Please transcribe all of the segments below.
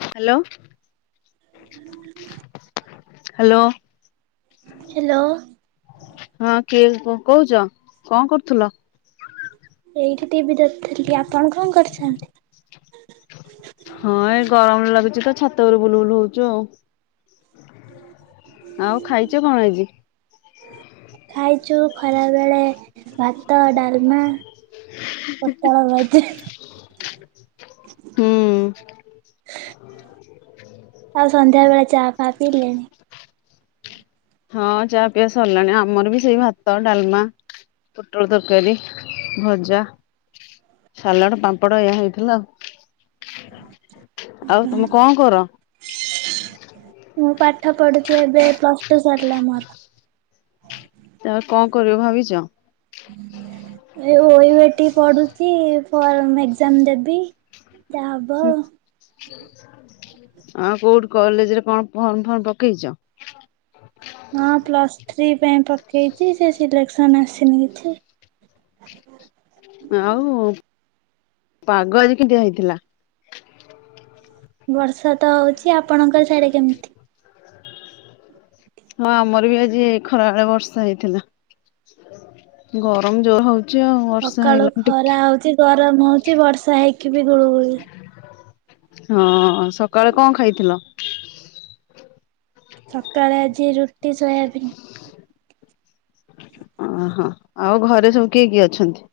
Hello hello. Hello. ହଁ କିଏ କହୁଛ? କଣ କରୁଥିଲ? ଏଇଠି ଟିଭି ଦେଖୁଥିଲି। ଆପଣ କଣ କରିଛନ୍ତି? ହଁ ଏ ଗରମରେ ଲାଗୁଛି ତ ଛାତ ଉପରେ ବୁଲୁବୁଲୁ ହଉଛୁ ଆଉ। ଆଉ ଖାଇଛ କଣ ଆଜି? ଯୁ ଖରା ବେଳେ ଭାତ, ଡାଲମା, ପୋଟଳ ଭଜା- ହୁଁ। ଆଉ ସନ୍ଧ୍ୟା ବେଳେ ଚା ଫା ପିଇଲେ? ହଁ ଚା ପିଆ ସରିଲାଣି। ଆମର ବି ସେଇ ଭାତ ଡାଲମା। ପୋଟଳ ତରକାରୀ ଭଜା। ସାଲାଡ ପାମ୍ପଡ ଏହା ହେଇଥିଲା। ଆଉ ତମେ କଣ କର? ମୁଁ ପାଠ ପଢୁଛିି ଏବେ ପ୍ଲସଟୁ ସରିଲା ମୋର। ତ ଆଉ କଣ କରିବ ଭାବିଛ? ଓୟୁଏଟି ପଢୁଛି ଫର୍ମ ଏକଜାମ ଦେବି। ଯାହା ହବ ଆଉ। ଆଉ କୋଉଠି କଲେଜରେ କଣ ଫର୍ମ ଫର୍ମ ପକେଇଛ? ହଁ ପ୍ଲସ ଥ୍ରୀ ପାଇଁ ପକେଇଛି ସେ ସିଲେକ୍ସନ ଆସିନି କିଛି। [inaudible] ଆଉ ପାଗ ଆଜି କେମିତୀଆ ହେଇଥିଲା? ବର୍ଷା ତ ହଉଛି ଆପଣଙ୍କ ସିଆଡେ କେମିତି? ହଁ ଆମର ବି ଆଜି ଖରା ବେଳେ ବର୍ଷା ହେଇଥିଲା। ଗରମ ଯୋର ହଉଛି। ଆଉ ବର୍ଷା ସକାଳୁ ହେଇଲାଣି ଟିକେ ଖରା ହଉଚି ଗରମ ହଉଚି ବର୍ଷା ହେଇକି ବି ଗୁଳୁ ଗୁଳି। ହଁ ସକାଳେ କଣ ଖାଇଥିଲ? ସକାଳେ ଆଜି ରୁଟି ସୋୟାବିନ୍। ଓହୋ ଆଉ ଘରେ ସବୁ କିଏ କିଏ ଅଛନ୍ତି?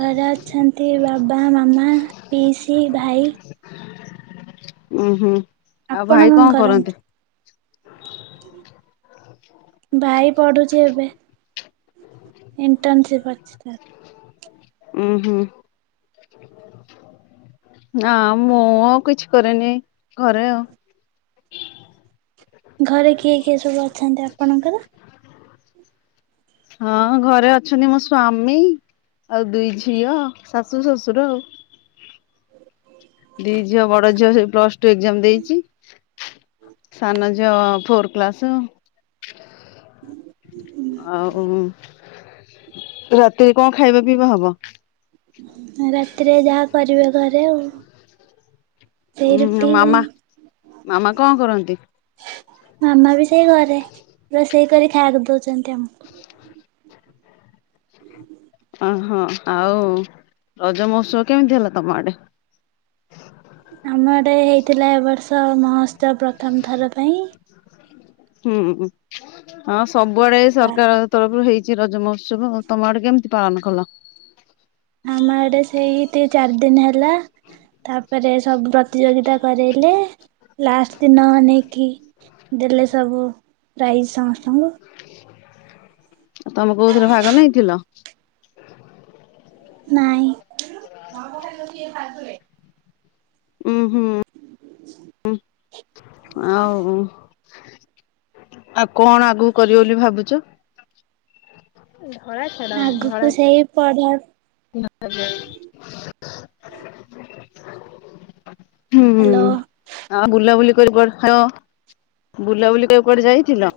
ଘରେ ଅଛନ୍ତି ବାବା ମାମା ପିଇସି ଭାଇ ଉୁଁ ହୁଁ ଆଉ ଭାଇ କଣ କରନ୍ତି? ଭାଇ ପଢୁଚି ଏବେ। ଇଣ୍ଟର୍ନଶିପ୍ ଅଛି ତ ଉୁଁ ହୁଁ। ନା ମୁଁ ଆଉ କିଛି କରେନି ଘରେ ଆଉ। ଘରେ କିଏ କିଏ ସବୁ ଅଛନ୍ତି ଆପଣଙ୍କର? ହଁ ଘରେ ଅଛନ୍ତି ମୋ ସ୍ଵାମୀ ଆଉ ଦୁଇ ଝିଅ ଶାଶୁ ଶ୍ୱଶୁର ଆଉ। ଦି ଝିଅ ବଡ ଝିଅ ସେଇ ପ୍ଲସ ଟୁ ଏକ୍ଜାମ ଦେଇଚି। ସାନ ଝିଅ ଫୋର କ୍ଲାସ ଆଉ ରାତିରେ କଣ ଖାଇବା ପିଇବା ହବ? ରାତିରେ ଯାହା କରିବେ ଘରେ ଆଉ। ସେଇ ଉୁଁ ରୁଟି କଣ ମାମା ମାମା କଣ କରନ୍ତି? ମାମା ବି ସେଇ ଘରେ ରୋଷେଇ କରି ଖାଇବାକୁ ଦଉଛନ୍ତି ଆମକୁ। ଓହୋ ଆଉ ରଜ ମତ୍ସବ କେମିତି ହେଲା ତମ ଆଡେ? ଆମ ଏଡେ ହେଇଥିଲା ଏବ ବର୍ଷ ମହୋତ୍ସବ ପ୍ରଥମ ଥର ପାଇଁ। ହୁଁ ହଁ ସବୁଆଡେ ତା ସରକାର ତରଫରୁ ହେଇ ରଜ ମହୋତ୍ସବ ତମ ଆଡେ କେମିତି ପାଳନ କଲ? ଆମ ଆଡେ ସେଇତି ଚାରି ଦିନ ହେଲା। ତାପରେ ସବୁ ପ୍ରତିଯୋଗିତା କରରୋଇଲେ ଲାଷ୍ଟ ଦିନ ନେଇକି ଦେଲେ ସବୁ ପ୍ରାଇଜ୍ ସମସ୍ତଙ୍କୁ। ଆଉ ତମେ କୋଉଥିରେ ଭାଗ ନେଇଥିଲ? ନାଇଁ। ଉଁ ହୁଁ। ଆଉ ଆଉ କଣ ଆଗକୁ କରିବ ବୋଲି ଭାବୁଚ? ଆଗକୁ ସେଇ ପଢା ନା [unintelligible] ହୁଁ ହ୍ୟାଲୋ ଆ ଆଉ ବୁଲାବୁଲି [unintelligible] ବୁଲାବୁଲି କରି କୁଆଡେ ଯାଇଥିଲ।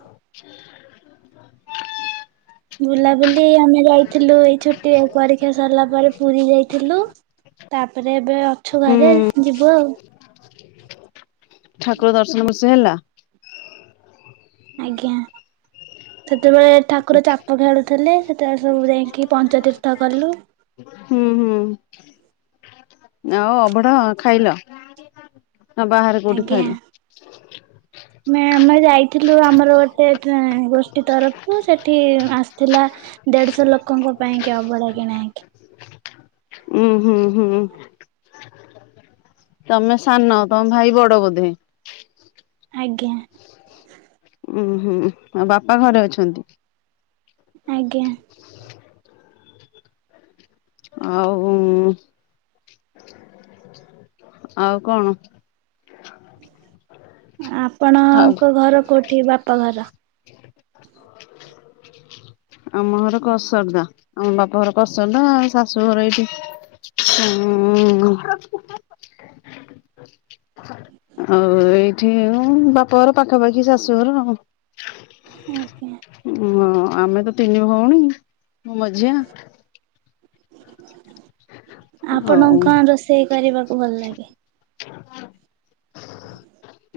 ବୁଲାବୁଲି ଟି ଆମେ ଯାଇଥିଲୁ ଏଇ ଛୁଟି ଏଇ ପରୀକ୍ଷା ସରିଲା ପରେ ପୁରୀ ଯାଇଥିଲୁ ତାପରେ ଏବେ ଅଛୁ ହୁଁ ଘରେ ଯିବୁ ଆଉ। ଠାକୁର ଦର୍ଶନ ବ ସେ ହେଲା? ଆଜ୍ଞା ସେତ ଯେତେବେଳେ ଠାକୁର ଚାପ ଖେଳୁଥିଲେ ସେତେବେଳେ ସବୁ ଯାଇକି ପଞ୍ଚତୀର୍ଥ କଲୁ। ହୁଁ ହୁଁ ଆଉ ଅବଢା ଖାଇଲ? ନା ବାହାରେ କୋଉଠି ଆଜ୍ଞା। ଖାଇଲୁ? ଆମେ ଯାଇଥିଲୁ ଆମର ଗୋଟେ ତେ ଗୋଷ୍ଠୀ ତରଫରୁ ସେଠି ଆସିଥିଲା ଦେଢଶହ ଲୋକଙ୍କ ପାଇଁ ଙ୍କି ଅବଢା କିଣାହେଇକି। ଉୁଁ ହୁଁ ହୁଁ। ତମେ ସାନ ତମ ଭାଇ ବଡ ବୋଧେ? ଆଜ୍ଞା। ଉୁଁ ହୁଁ ଆଉ ବାପା ଘରେ ଅଛନ୍ତି? ଆଜ୍ଞା। ଆଉ। ଆଉ କଣ? ଆଉ ଆପଣଙ୍କ ଘର କୋଉଠି ବାପା ଘର? ଆମ ଘର କସରଦା ଆମ ବାପା ଘର କସରଦା ଶାଶୁ ଘର ଏଇଠି। ହୁଁ। ଆଉ ଏଇଠି ଉ ବାପଘର ପାଖାପାଖି ଶାଶୁଘର ଆଉ। ଓକେ। ଓ ହଁ ଆମେ ତ ତିନି ଭଉଣୀ ମୁଁ ମଝିଆ। ଆପଣ ଆଉ କଣ ରୋଷେଇ କରିବାକୁ ଭଲ ଲାଗେ?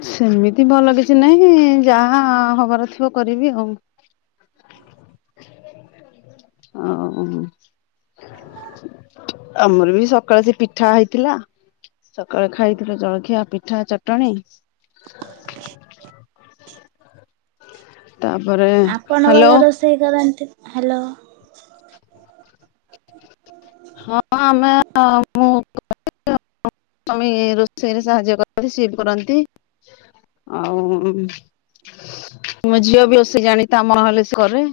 ସେମିତି ଭଲ କିଛି ନାହିଁ ଯାହା ହବାର ଥିବ କରିବି ଆଉ। ଓ। ଆମର ବି ସକାଳେ ସେ ପିଠା ହେଇଥିଲା। ସକାଳେ ଖାଇଥିଲେ ଜଳଖିଆ ପିଠା ଚଟଣି। ତାପରେ ଆପଣ ହ୍ୟାଲୋ। ଭଲ ରୋଷେଇ କରନ୍ତି, ହ୍ୟାଲୋ ହଁ ଆମେ ମୁ [inaudible] ସ୍ୱାମୀ ରୋଷେଇରେ ସାହାଯ୍ୟ କରନ୍ତି ସିଏ ବି କରନ୍ତି। ଆଉ ମୋ ଝିଅ ବି ଅସ ଜାଣିଥା ମହଲେଶ୍ଵରରେ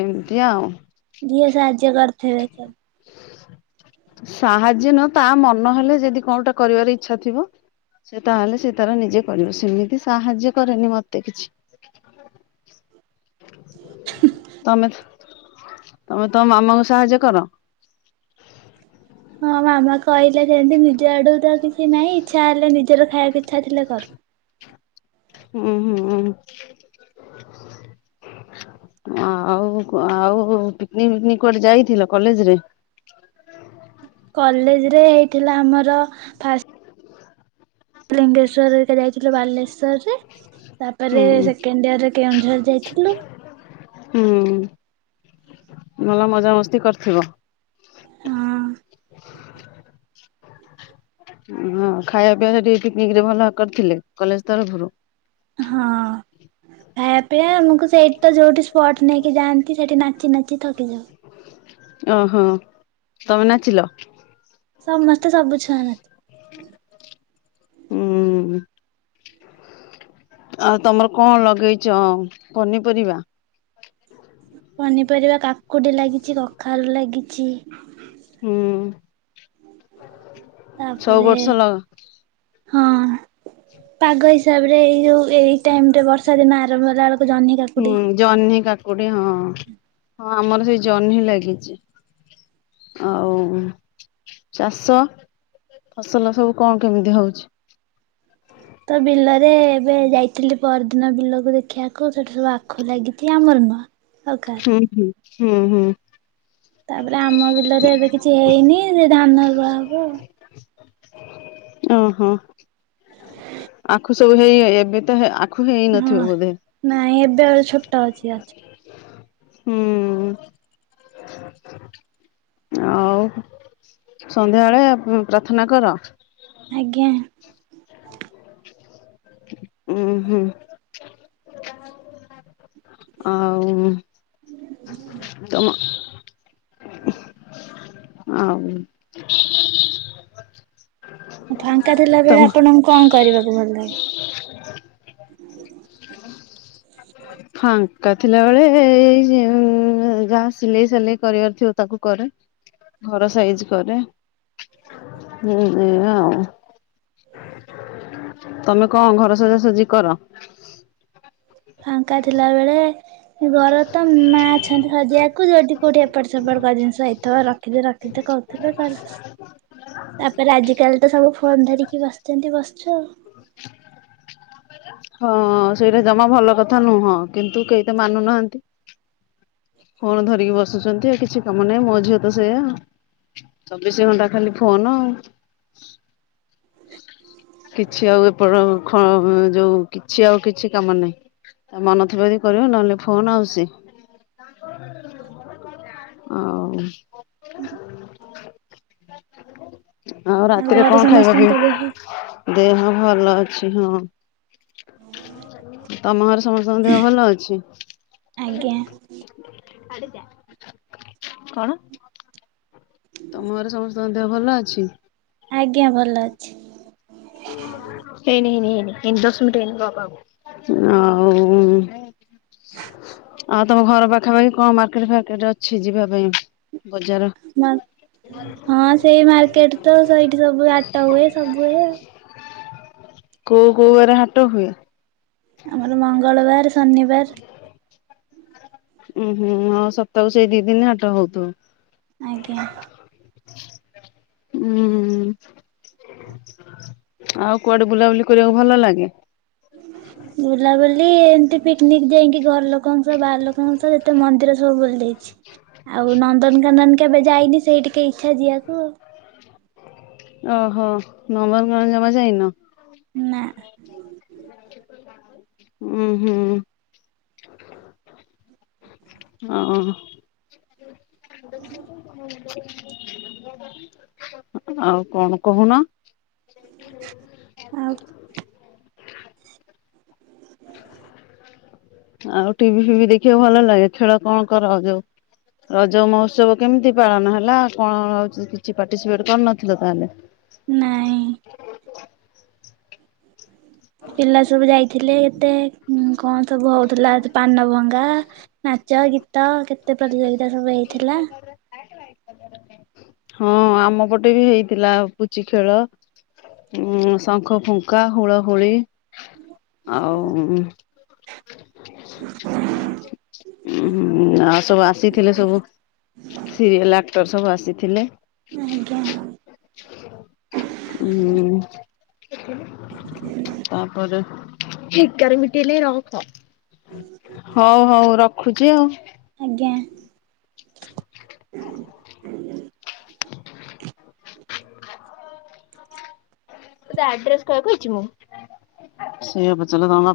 ଏମିତି ଆଉ। କରୁଥବେ ସ ସାହାଯ୍ୟ ନ ତା ମନ ହେଲେ ଯଦି କୋଉଟା କରିବାର ଇଚ୍ଛା ଥିବ। ସେ ତାହେଲେ ସେ ତାର ନିଜେ କରିବ ସେମିତି ସାହାଯ୍ୟ କରେନି ମତେ କିଛି। ତମେ ତମେ ତମ ମମଙ୍କ ସାହାଯ୍ୟ କର। ହଁ ମାମା କହିଲେ ଯେମିତି ନିଜ ଆଡୁ ତ କିଛି ନାହିଁ ଇଚ୍ଛା ହେଲେ ନିଜର ଖାଇବାକୁ ଇଚ୍ଛା ଥିଲେ କରୁ। ହୁଁ ହୁଁ। ଆଉ ଆଉ ପିକନିକ ପିକନିକ କୁଆଡେ ଯାଇଥିଲ କଲେଜରେ? [inaudible] କଲେଜ ରେ ହେଇଥିଲା ଆମର ଫା ଲିଙ୍ଗେଶ୍ଵର ହେରିକା ଯାଇଥିଲୁ ବାଲେଶ୍ଵର ରେ। ହୁଁ ତାପରେ ସେକେଣ୍ଡ ଇୟରରେ କେଉଁଝର ଯାଇଥିଲୁ। ହୁଁ ଭଲ ମଜାମସ୍ତି କରିଥିବ। ହଁ। ହଁ ଖାଇବା ପିଇବା ସେଠି ପିକନିକ ରେ ଭଲ କରିଥିଲେ କଲେଜ ତରଫରୁ? ହଁ ଖାଇବା ପିଆ ଆମକୁ ସେଇଠି ତ ଯୋଉଠି ସ୍ପଟ ନେଇକି ଯାଆନ୍ତି ସେଇଠି ନାଚ ନାଚି ନାଚି ଥକି ଯାଉ। ଓହୋ ତମେ ନାଚିଲ? ସମସ୍ତେ ସବୁ ଛାନ ହୁଁ। ଆଉ ତମର କଣ ଲଗେଇଛ ପନିପରିବା? ପନିପରିବା କାକୁଡି ଲାଗିଛି କଖାରୁ ଲାଗିଛି। ହୁଁ ଛଅ ତାପରେ ବର୍ଷ ଲଗ ହଁ ପାଗ ହିସାବରେ ଏଇ ଯୋଉ ଏଇ ଟାଇମ ରେ ବର୍ଷା ଦିନ ଆରମ୍ଭ ହେଲା ବେଳକୁ ଜହ୍ନି ହୁଁ କାକୁଡି ଜହ୍ନି ହଁ କାକୁଡି ହଁ ଆମର ସେଇ ଜହ୍ନି ଲାଗିଛି। ଆଉ ଚାଷ ଫସଲ ସବୁ କଣ କେମିତି ହଉଛି? ତ ବିଲରେ ଏବେ ଯାଇଥିଲି ପରଦିନ ବିଲକୁ ଦେଖିବାକୁ ସେଠି ସବୁ ଆଖୁ ଲାଗିଛି ଆମର ନୁହଁ। ଆଉ କାହାର ହୁଁ ହଁ ହୁଁ ହଁ। ତାପରେ ଆମ ବିଲରେ ଏବେ କିଛି ହେଇନି ଧାନ ରୁଆହବ। ଓହୋ ଆଖୁ ସବୁ ହେଇ ଏବେ ତ ହେ ଆ ହଁ ନାଇଁ ଏବେ ଆ ଛୋଟା ଅଛି ଗଛ। ହୁଁ ଆଉ? ସନ୍ଧ୍ୟାବେଳେ ପ୍ରାର୍ଥନା କର? ଆଜ୍ଞା। ଉୁଁ ହୁଁ। ଆଉ ତମ। ଆଉ। ଫାଙ୍କା ଥିଲା ବେଳେ ତମ ଆପଣଙ୍କୁ କଣ କରିବାକୁ ଭଲ ଲାଗେ? [inaudible] ଫାଙ୍କା ଥିଲା ବେଳେ ଏଇ ଯାହା ସିଲେଇ ସିଲେଇ କରିବାର ଥିବ ତାକୁ କରେ। ଘର ସାଇଜ କରେ। ହୁଁ ଏଇଆ ଆଉ। ତମେ କଣ ଘର ସଜାସଜି କର? ଫାଙ୍କା ଥିଲା ବେଳେ- ଘର ତ ମା ଅଛନ୍ତି ଖୋଜିବାକୁ ଯୋଉଠି କୋଉଠି ଏପଟ ସେପଟ ଜିନିଷ ହେଇଥିବ ରଖିଦେ ରଖିଦେ କ - [unintelligible] ତାପରେ ଆଜିିକାଲି ତ ସବୁ ଫୋନ ଧରିକି ବସିଛନ୍ତି ବସିଛୁ ଆଉ। ହଁ ସେଇଟା ଜମା ଭଲ କଥା ନୁହଁ କିନ୍ତୁ କେହି ତ- ମାନୁ ନାହାନ୍ତି। ଫୋନ ଧରିକି ବସୁଛନ୍ତି କିଛି କାମ ନାହିଁ। ମୋ ଝିଅ ତ ସେଇଆ। ଚବିଶି ଘଣ୍ଟା ଖାଲି ଫୋନ। କିଛି ଆଉ ଏପଟର ଯୋଉ। କିଛି ଆଉ କିଛି କାମ ନାହିଁ ମନ ଥିବ ଯଦି କରିବ ନହେଲେ ନାଇଁ। ଫୋନ ଆଉ ସେ। ହଉ। ଆଉ ରାତିରେ ଘରେ କଣ ଖାଇବ। ବି ସମସ୍ତଙ୍କ ଦେହ ଦେହ- ଭଲ ଅଛି ହଁ। ତମ ଘର ସମସ୍ତଙ୍କ ଦେହ ଭଲ ଅଛି? ଆଜ୍ଞା। କଣ? ତମ ଘର ସମସ୍ତଙ୍କ ଦେହ ଭଲ ଅଛି? ଆଜ୍ଞା ଭଲ ଅଛି। ହେଇନି ନି ଏ ଦଶ ମିିନିଟ ହେଇନି କହ କହ କହ। ଆଉ। ଆଉ ତମ ଘର ପାଖାପାଖି କଣ ମାର୍କେଟ ଫାର୍କେଟ ଅଛି ଯିବା ପାଇଁ? ବଜାର ହଁ ସେଇ ମାର୍କେଟ ତ ସେଇଠି ସବୁ ହାଟ ହୁଏ ସବୁ ହୁଏ ଆଉ। କୋଉ କୋଉ ବାର ହାଟ ହୁଏ? ଆମର ମଙ୍ଗଳବାର ଶନିିବାର। ଉହୁଁ ହଉ ସପ୍ତାହକୁ ସେଇ ଦି ଦିନ ହାଟ ହଉଥିବ। ଆଜ୍ଞା। ହୁଁ। ଆଉ କୁଆଡେ ବୁଲାବୁଲି କରିବାକୁ ଭଲ ଲାଗେ? [inaudible] ବୁଲାବୁଲି ଏମତି ପିକନିକ ଯାଇକି ଘର ଲୋକଙ୍କ ସହ ବାହାର ଲୋକଙ୍କ ସହ ଯେତେ ମନ୍ଦିର ସବୁ ବୁଲି ଦେଇଛି। [inaudible] ଆଉ ନନ୍ଦନକାନନ କେବେ ଯାଇନି ସେଇ ଟିକେ ଇଛା ଯିବାକୁ। ଓହୋ ନନ୍ଦନକାନନ ଜମା ଯାଇନ? ନା। ଉଁ ହୁଁ। ହଁ। ଆଉ କଣ କହୁନ। ଆଉ ଆଉ ଟିଭି ଫିଭି ଦେଖିବାକୁ ଭଲ ଲାଗେ ଖେଳ କଣ କର ଯୋଉ? ରଜ ମହୋତ୍ସବ କେମିତି ପାଳନ ହେଲା କଣ ହଉଚି କିଛି ପାର୍ଟିସିପେଟ କରିନଥିଲ ତାହେଲେ? ନାଇଁ। ପିଲା ସବୁ ଯାଇଥିଲେ ଏତେ କଣ ସବୁ ହଉଥିଲା ପାନ ଭଙ୍ଗା ଲା ନାଚ ଗୀତ କେତେ ପ୍ରତିଯୋଗିତା ସବୁ ହେଇଥିଲା। ହଁ ଆମ ପଟେ ବି ହେଇଥିଲା ପୁଚି ଖେଳ ଉଁ ଶାଙ୍ଖ ଫୁଙ୍କା ହୁଳହୁଳି। ଆଉ ଉଁ ହୁଁ ଆଉ ସବୁ ଆସିଥିଲେ ସବୁ ସିରିଏଲ ଆକ୍ଟର ସବୁ ଆସିଥିଲେ ଆଜ୍ଞା। ଉଁ ତାପରେ [unintelligible] ରଖ ହଉ ହଉ ରଖୁଚି ଆଉ। ଆଜ୍ଞା। ତତେ ଅଡ୍ରେସ କହିବାକୁ କହିଚି ମୁଁ?